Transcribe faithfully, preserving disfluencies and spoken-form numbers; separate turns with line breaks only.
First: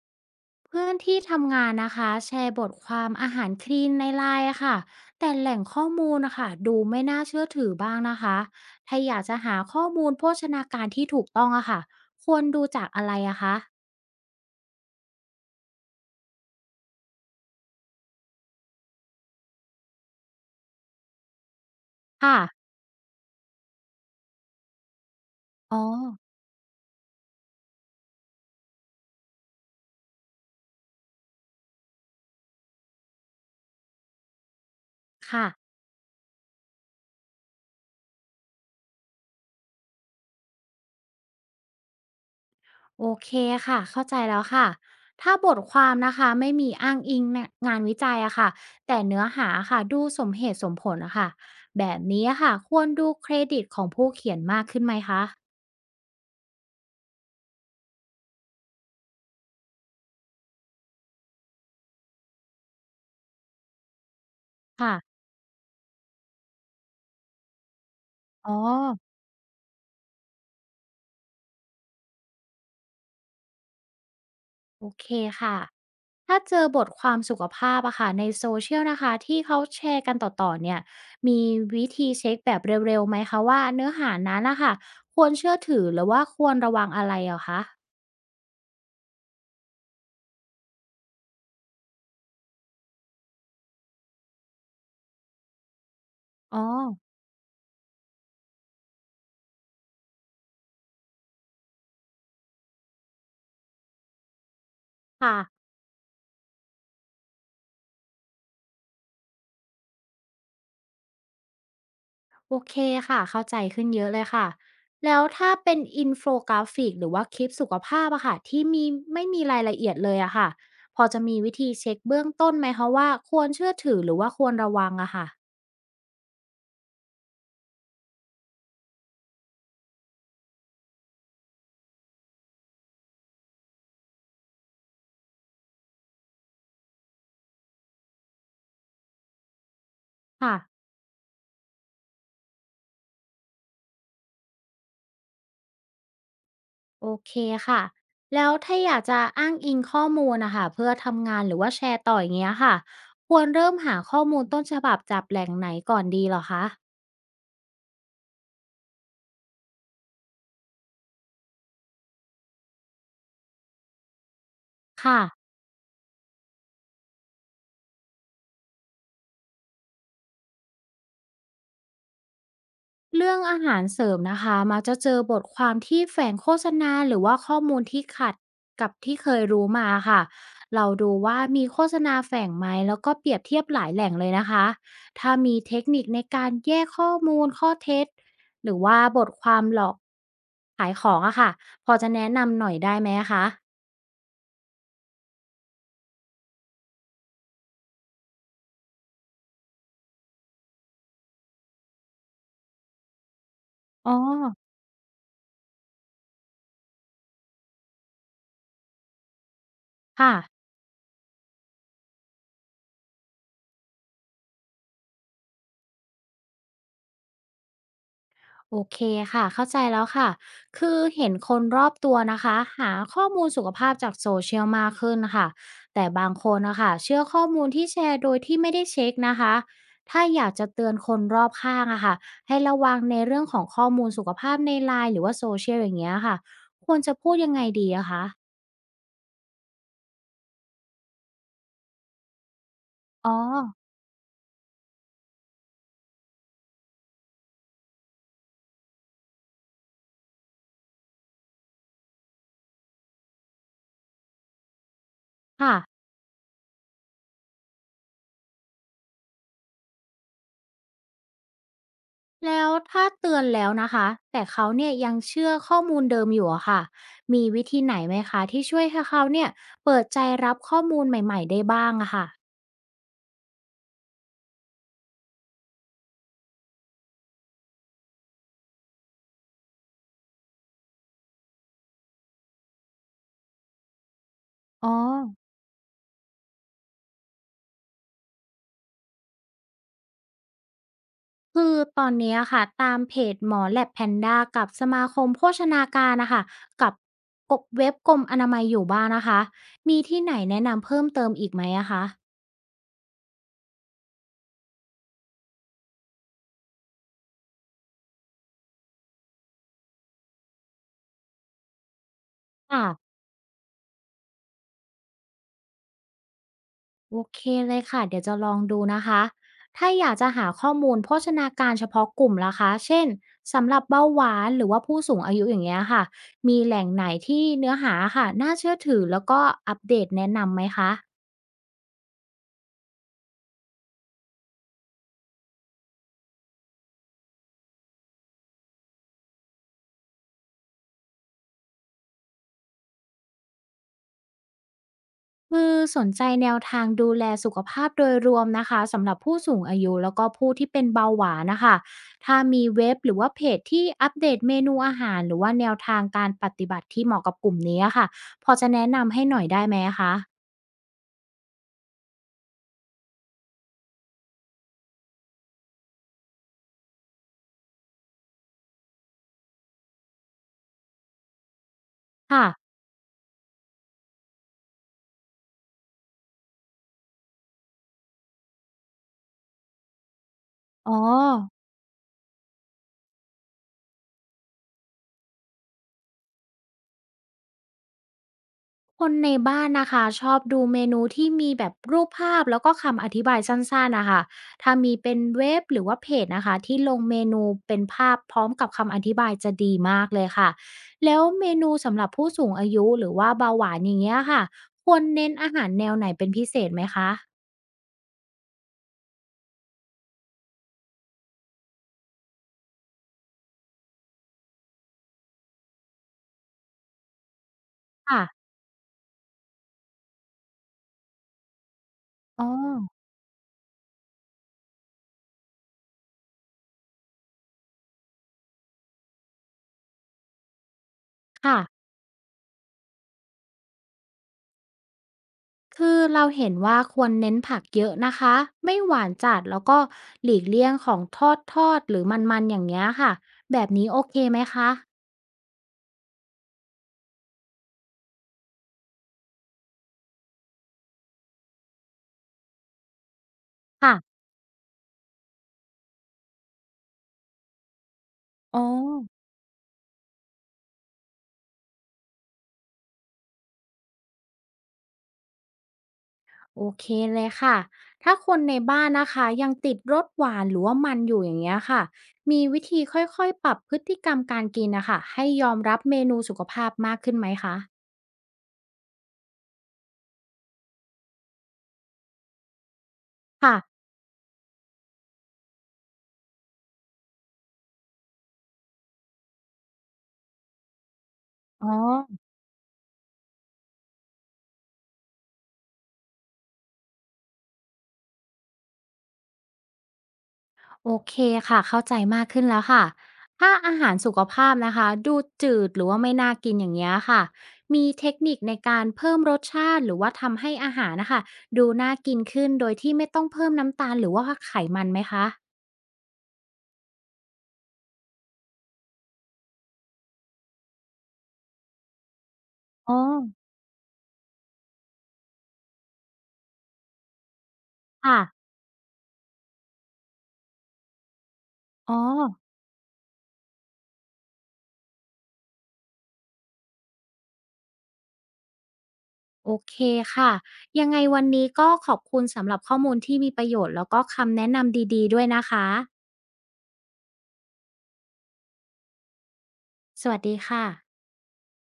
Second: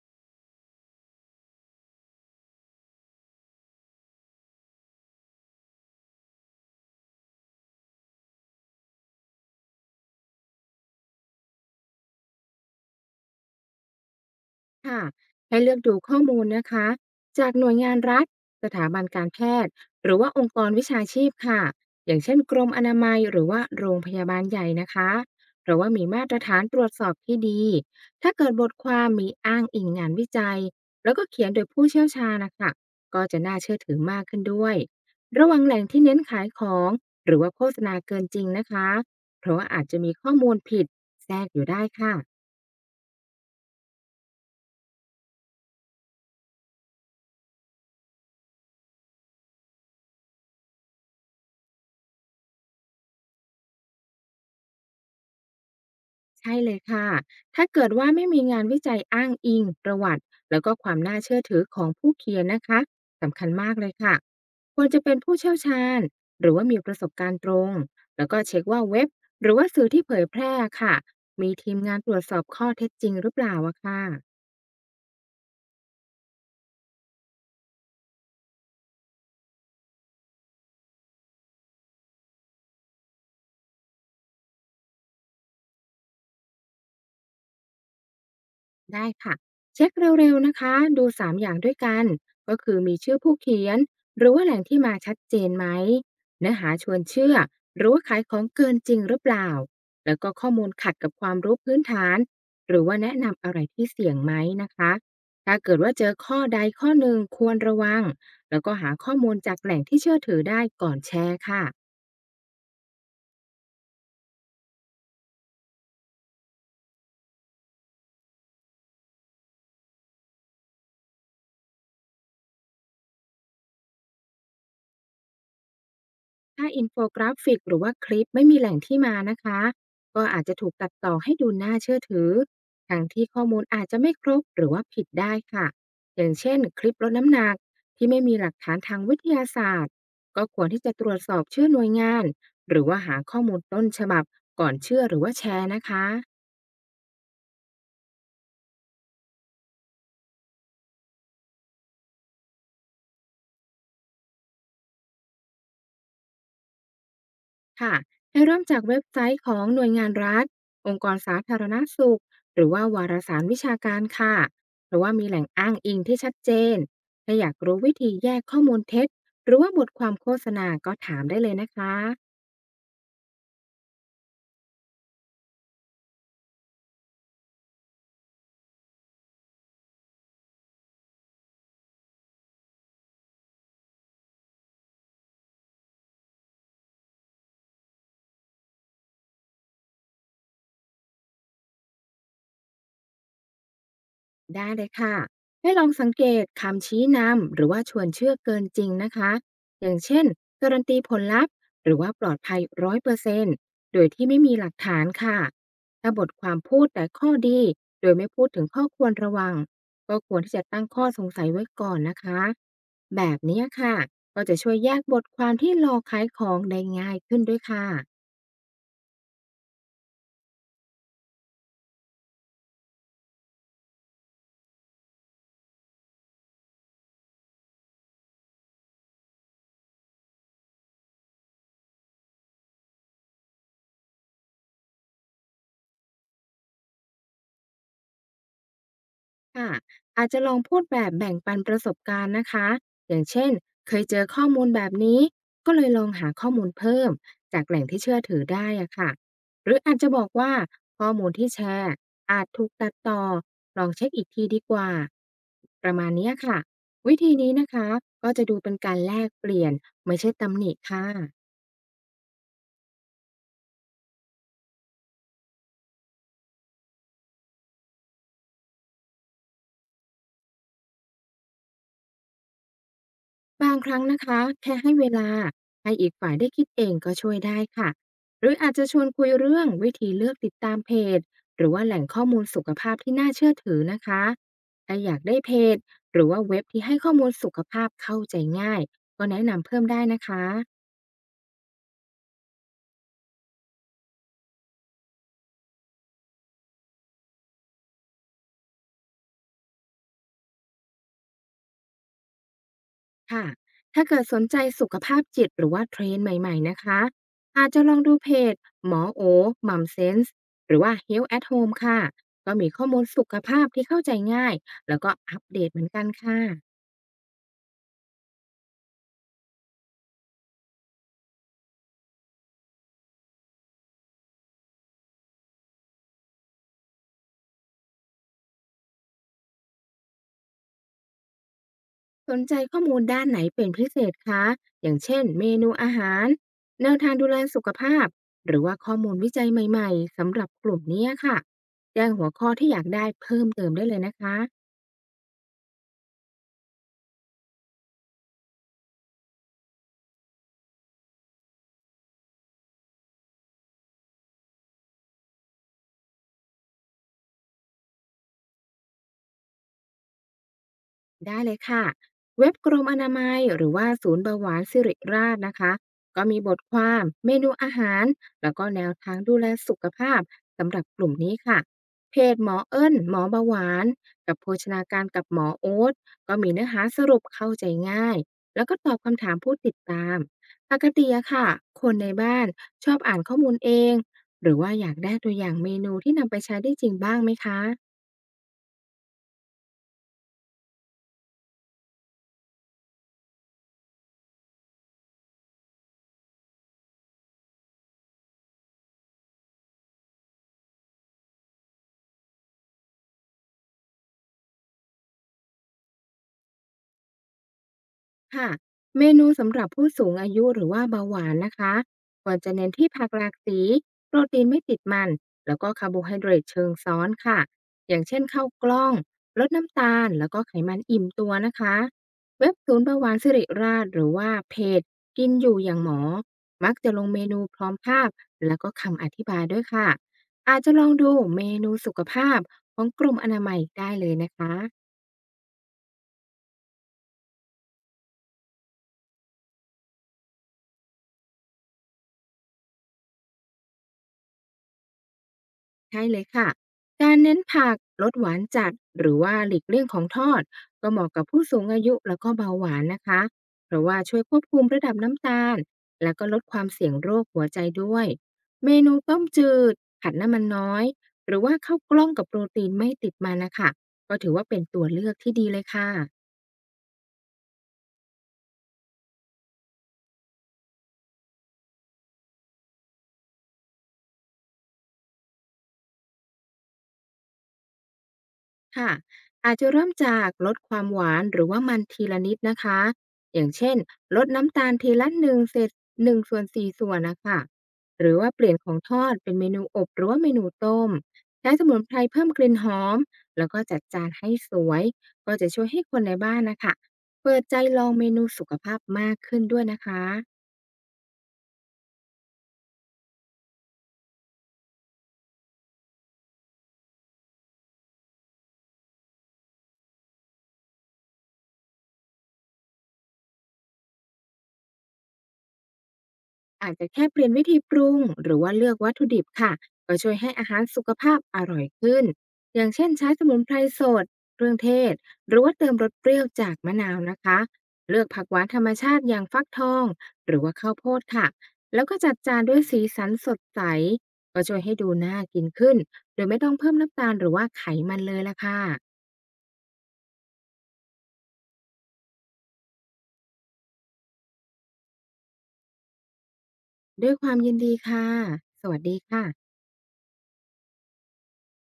เพื่อนที่ทำงานนะคะแชร์บทความอาหารคลีนในไลน์อะค่ะแต่แหล่งข้อมูลนะคะดูไม่น่าเชื่อถือบ้างนะคะถ้าอยากจะหาข้อมูลโภชนาการที่ถูกต้องอะค่ะควรดูจากอะไรอะคะ
ค่ะให้เลือกดูข้อมูลนะคะจากหน่วยงานรัฐสถาบันการแพทย์หรือว่าองค์กรวิชาชีพค่ะอย่างเช่
ค่ะ
นกรมอนามัยหรือว่าโรงพยาบาลใหญ่นะคะหรื
อ๋
อ
อ
ว่ามีมาตรฐานตรวจสอบที่ดีถ้าเกิดบทความมีอ้างอิงงานวิจัยแล้วก็เขียนโดยผู้เชี่ยวชาญนะคะก็จะน่าเชื่อถือมากขึ้นด้วย
ค่ะ
ระวังแหล่งที่เน้นขายของหรือว่าโฆษณาเกินจริงนะคะเพราะว่าอาจจะมีข้อมูลผิดแทรกอยู่ได้ค่ะ
โอเคค่ะเข้าใจแล้วค่ะถ้าบทความนะคะไม่มีอ้างอิงเนี่ยงานวิจัยอะค่ะแต่เนื้อหาค่ะดูสมเหตุสมผลอะค่ะแบบนี้อะค่ะควรดูเครดิตของผู้เขียนมากขึ้นไหมคะ
ใช่เลยค่ะ ถ้าเกิดว่าไม่มีงานวิจัยอ้างอิงประวัติแล้วก็ความน่าเชื่อถือของผู้เขียนนะคะ สำคัญมากเลยค่ะ ควร
ค่ะ
จะเป็นผู้เชี่ยวชาญหรือว่ามีประสบการณ์ตรง แล้วก็
อ๋อ
เช็คว่าเว็บ หรือว่าสื่อที่เผยแพร่ค่ะ มีทีมงานตรวจสอบข้อเท็จจริงหรือเปล่าอะค่ะ
โอเคค่ะ ถ้าเจอบทความสุขภาพอะค่ะในโซเชียลนะคะที่เขาแชร์กันต่อๆเนี่ย มีวิธีเช็คแบบเร็วๆไหมคะว่าเนื้อหานั้นนะคะควรเชื่อถือหรือว่าควรระวังอะไรเหรอคะ
ได้ค่ะเช็คเร็วๆนะคะดูสามอย่างด้วยกันก็คือมีชื่อผู้เขียนหรือว่าแหล่งที่มาชัดเจนไหมเนื้อ
อ๋อ
หาชวนเชื่อหรือว่าขายของเกินจริงหรือเปล่าแล้วก็ข้อมูลขัดกับความรู้พื้นฐานหรือว่าแนะนำอะไรที่เสี่ยงไหมนะคะถ้า
ค่ะ
เกิดว่าเจอข้อใดข้อหนึ่งควรระวังแล้วก็หาข้อมูลจากแหล่งที่เชื่อถือได้ก่อนแชร์ค่ะ
โอเคค่ะเข้าใจขึ้นเยอะเลยค่ะ แล้วถ้าเป็นอินโฟกราฟิกหรือว่าคลิปสุขภาพอะค่ะที่มีไม่มีรายละเอียดเลยอะค่ะพอจะมีวิธีเช็คเบื้องต้นไหมคะว่าควรเชื่อถือหรือว่าควรระวังอะค่ะ
ถ้าอินโฟกราฟิกหรือว่าคลิปไม่มีแหล่งที่มานะคะก็อาจจะถูกตัดต่อให้ดูน่าเชื่อถือทั้งที่ข้อมูลอาจจะไม่ครบหรือว่าผิดได้ค่ะอย่างเช่นคลิปลดน้ำหนักที่ไม่มีหลักฐานทางวิทยาศาสตร์ก็
ค่ะ
ควรที่จะตรวจสอบชื่อหน่วยงานหรือว่าหาข้อมูลต้นฉบับก่อนเชื่อหรือว่าแชร์นะคะ
โอเคค่ะ แล้วถ้าอยากจะอ้างอิงข้อมูลนะคะเพื่อทำงานหรือว่าแชร์ต่ออย่างเงี้ยค่ะ ควรเริ่มหาข้อมูลต้นฉบับจากแหล่งไหนก่อนดีเหรอคะ
ค่ะให้เริ่มจากเว็บไซต์ของหน่วยงานรัฐ องค์กรสาธารณสุข หรือว่าวารสารวิชาการค่ะหรือว่า
ค่ะ
มีแหล่งอ้างอิงที่ชัดเจนถ้าอยากรู้วิธีแยกข้อมูลเท็จหรือว่าบทความโฆษณาก็ถามได้เลยนะคะ
เรื่องอาหารเสริมนะคะมักจะเจอบทความที่แฝงโฆษณาหรือว่าข้อมูลที่ขัดกับที่เคยรู้มาค่ะเราดูว่ามีโฆษณาแฝงไหมแล้วก็เปรียบเทียบหลายแหล่งเลยนะคะถ้ามีเทคนิคในการแยกข้อมูลข้อเท็จหรือว่าบทความหลอกขายของอะค่ะพอจะแนะนำหน่อยได้ไหมะคะ
ได้เลยค่ะ ให้ลองสังเกตคำชี้นำหรือว่าชวนเชื่อเกินจริงนะคะ อย่างเช่นการันตีผลลัพธ์หรือว่าปลอดภัยร้อยเปอร์เซนต์โดย
อ๋อ
ที่ไม่มีหลักฐานค่ะ ถ้าบทความพูดแต่ข้อดีโดยไม่พูดถึงข้อควรระวังก็ค
ค่ะ
วรที่จะตั้งข้อสงสัยไว้ก่อนนะคะ แบบนี้ค่ะก็จะช่วยแยกบทความที่หลอกขายของได้ง่ายขึ้นด้วยค่ะ
โอเคค่ะเข้าใจแล้วค่ะคือเห็นคนรอบตัวนะคะหาข้อมูลสุขภาพจากโซเชียลมากขึ้นค่ะแต่บางคนนะคะเชื่อข้อมูลที่แชร์โดยที่ไม่ได้เช็คนะคะถ้าอยากจะเตือนคนรอบข้างอะค่ะให้ระวังในเรื่องของข้อมูลสุขภาพในไลน์หรือว่าโซเชียลอย่างเงี้ยค่ะควรจะพูดยังไงดีอะคะ
ค่ะอาจจะลองพูดแบบแบ่งปันประสบการณ์นะคะอย่าง
อ๋อ
เช่นเคยเจอข้อมูลแบบนี้ก็เลยลองหาข้อมูลเพิ่มจากแหล่งที่เชื่อถือได้อะค่ะหรืออาจจะบอกว่าข้อมูลที่แชร์อาจถูกตัดต่อลองเช็คอีกทีดีกว่า
ค่ะ
ประมาณเนี้ยค่ะวิธีนี้นะคะก็จะดูเป็นการแลกเปลี่ยนไม่ใช่ตำหนิค่ะ
แล้วถ้าเตือนแล้วนะคะแต่เขาเนี่ยยังเชื่อข้อมูลเดิมอยู่อะค่ะมีวิธีไหนไหมคะที่ช่วยให้เขาเนี่ยเปิดใจรับข้อมูลใหม่ๆได้บ้างอะค่ะ
บางครั้งนะคะแค่ให้เวลาให้อีกฝ่ายได้คิดเองก็ช่วยได้ค่ะหรืออาจจะชวนคุยเรื่องวิธีเลือกติดตามเพจหรือว่าแหล่งข้อมูลสุขภาพที่น่าเชื่อถือนะคะ
อ๋อ
ถ้าอยากได้เพจหรือว่าเว็บที่ให้ข้อมูลสุขภาพเข้าใจง่ายก็แนะนำเพิ่มได้นะคะ
คือตอนเนี้ยค่ะตามเพจหมอแลบแพนด้ากับสมาคมโภชนาการนะคะกับกบเว็บกรมอนามัยอยู่บ้านนะคะมีที่ไหนแนะนำเพิ่มเติมอีกไหมอะคะ
ค่ะถ้าเกิดสนใจสุขภาพจิตหรือว่าเทรนด์ใหม่ๆนะคะอาจจะลองดูเพจหมอโอมัมเซนส์หรือว่า เฮลท์ แอท โฮม ค่ะก็มีข้
ค่ะ
อมูลสุขภาพที่เข้าใจง่ายแล้วก็อัปเดตเหมือนกันค่ะ
โอเคเลยค่ะเดี๋ยวจะลองดูนะคะถ้าอยากจะหาข้อมูลโภชนาการเฉพาะกลุ่มล่ะคะเช่นสำหรับเบาหวานหรือว่าผู้สูงอายุอย่างเงี้ยค่ะมีแหล่งไหนที่เนื้อหาค่ะน่าเชื่อถือแล้วก็อัปเดตแนะนำไหมคะ
สนใจข้อมูลด้านไหนเป็นพิเศษคะอย่างเช่นเมนูอาหารแนวทางดูแลสุขภาพหรือว่าข้อมูลวิจัยใหม่ๆสำหรับกลุ่มเนี้ยค่ะแจ้งหัวข้อที่อยากได้เพิ่มเติมได้เลยนะคะ
คือสนใจแนวทางดูแลสุขภาพโดยรวมนะคะสำหรับผู้สูงอายุแล้วก็ผู้ที่เป็นเบาหวานนะคะถ้ามีเว็บหรือว่าเพจที่อัปเดตเมนูอาหารหรือว่าแนวทางการปฏิบัติที่เหมาะกับกลุ่มนี้อะค่ะพอจะแนะนำให้หน่อยได้ไหมคะ
ได้เลยค่ะ เว็บกรมอนามัยหรือว่าศูนย์เบาหวานสิริราชนะคะก็มีบทความเมนูอาหารแล้วก็แนวทางดูแลสุขภาพสำหรับกลุ่มนี้ค่ะเพจ
ค่ะ
หมอเอิ้นหมอเบาหวานกับโภชนาการกับหมอโอ๊ตก็มีเนื้อหาสรุปเข้าใจง่ายแล้วก็ตอบคำถามผู้ติดตามปก
อ๋อ
ติอะค่ะคนในบ้านชอบอ่านข้อมูลเองหรือว่าอยากได้ตัวอย่างเมนูที่นำไปใช้ได้จริงบ้างไหมคะ
คนในบ้านนะคะชอบดูเมนูที่มีแบบรูปภาพแล้วก็คำอธิบายสั้นๆนะคะถ้ามีเป็นเว็บหรือว่าเพจนะคะที่ลงเมนูเป็นภาพพร้อมกับคำอธิบายจะดีมากเลยค่ะแล้วเมนูสำหรับผู้สูงอายุหรือว่าเบาหวานอย่างเงี้ยค่ะควรเน้นอาหารแนวไหนเป็นพิเศษไหมคะ
ค่ะเมนูสำหรับผู้สูงอายุหรือว่าเบาหวานนะคะควรจะเน้นที่ผักหลากสีโปรตีนไม่ติดมันแล้วก็คาร์โบไฮเดรตเชิงซ้อนค่ะอย่างเช่น
ค่ะ
ข้าวกล้องลดน้ำตาลแล้วก็ไขมันอิ่มตัวนะคะ
อ๋อ
เว็บศูนย์เบาหวานสิริราชหรือว่าเพจกินอยู่อย่างหมอมักจะลงเมนูพร้อมภาพแล้วก็คำอธิบายด้วยค่ะอาจจะลองดูเม
ค่ะ
นูสุขภาพของกรมอนามัยได้เลยนะคะ
คือเราเห็นว่าควรเน้นผักเยอะนะคะไม่หวานจัดแล้วก็หลีกเลี่ยงของทอดทอดหรือมันๆอย่างเงี้ยค่ะแบบนี้โอเคไหมคะ
ใช่เลยค่ะการเน้นผัก ลดหวานจัด หรือว่าหลีกเลี่ยงของทอด ก็เหมาะกับผู้สูงอายุแล้วก็เบาหวานนะคะ เพราะ
ค่ะ
ว่าช่วยควบคุมระดับน้ำตาล แล้วก็ลดความเสี่ยงโรคหัวใจด้วย
อ๋อ
เมนูต้มจืดผัดน้ำมันน้อย หรือว่าข้าวกล้องกับโปรตีนไม่ติดมันนะคะ ก็ถือว่าเป็นตัวเลือกที่ดีเลยค่ะ
โอเคเลยค่ะถ้าคนในบ้านนะคะยังติดรสหวานหรือว่ามันอยู่อย่างเงี้ยค่ะมีวิธีค่อยๆปรับพฤติกรรมการกินนะคะให้ยอมรับเมนูสุขภาพมากขึ้นไหมคะ
ค่ะอาจจะเริ่มจากลดความหวานหรือว่ามันทีละนิดนะคะอย่าง
ค่ะ
เช่นลดน้ำตาลทีละหนึ่งเศษหนึ่งส่วนสี่ส่วนนะคะหรือว่าเปลี่ยนของทอดเป็นเมนูอบหรือว่าเมนูต้มใช้ส
อ๋อ
มุนไพรเพิ่มกลิ่นหอมแล้วก็จัดจานให้สวยก็จะช่วยให้คนในบ้านนะคะเปิดใจลองเมนูสุขภาพมากขึ้นด้วยนะคะ
โอเคค่ะเข้าใจมากขึ้นแล้วค่ะถ้าอาหารสุขภาพนะคะดูจืดหรือว่าไม่น่ากินอย่างเงี้ยค่ะมีเทคนิคในการเพิ่มรสชาติหรือว่าทำให้อาหารนะคะดูน่ากินขึ้นโดยที่ไม่ต้องเพิ่มน้ำตาลหรือว่าไขมันไหมคะ
อาจจะแค่เปลี่ยนวิธีปรุงหรือว่าเลือกวัตถุดิบค่ะก็ช่วยให้อาหารสุขภาพอร่อยขึ้นอย่างเช่น
อ๋อ
ใช้สมุนไพรสดเครื่องเทศหรือว่าเติมรสเปรี้ยวจากมะนาวนะคะเลือก
ค่ะ
ผักหวานธรรมชาติอย่างฟักทองหรือว่าข้าวโพดค่ะแล้ว
อ๋อ
ก็จัดจานด้วยสีสันสดใสก็ช่วยให้ดูน่ากินขึ้นโดยไม่ต้องเพิ่มน้ำตาลหรือว่าไขมันเลยละค่ะ
โอเคค่ะยังไงวันนี้ก็ขอบคุณสำหรับข้อมูลที่มีประโยชน์แล้วก็คำแนะนำดีๆด้วยนะคะ
ด้วยความยินดีค่ะสวัสดีค่ะ
สวัสดีค่ะ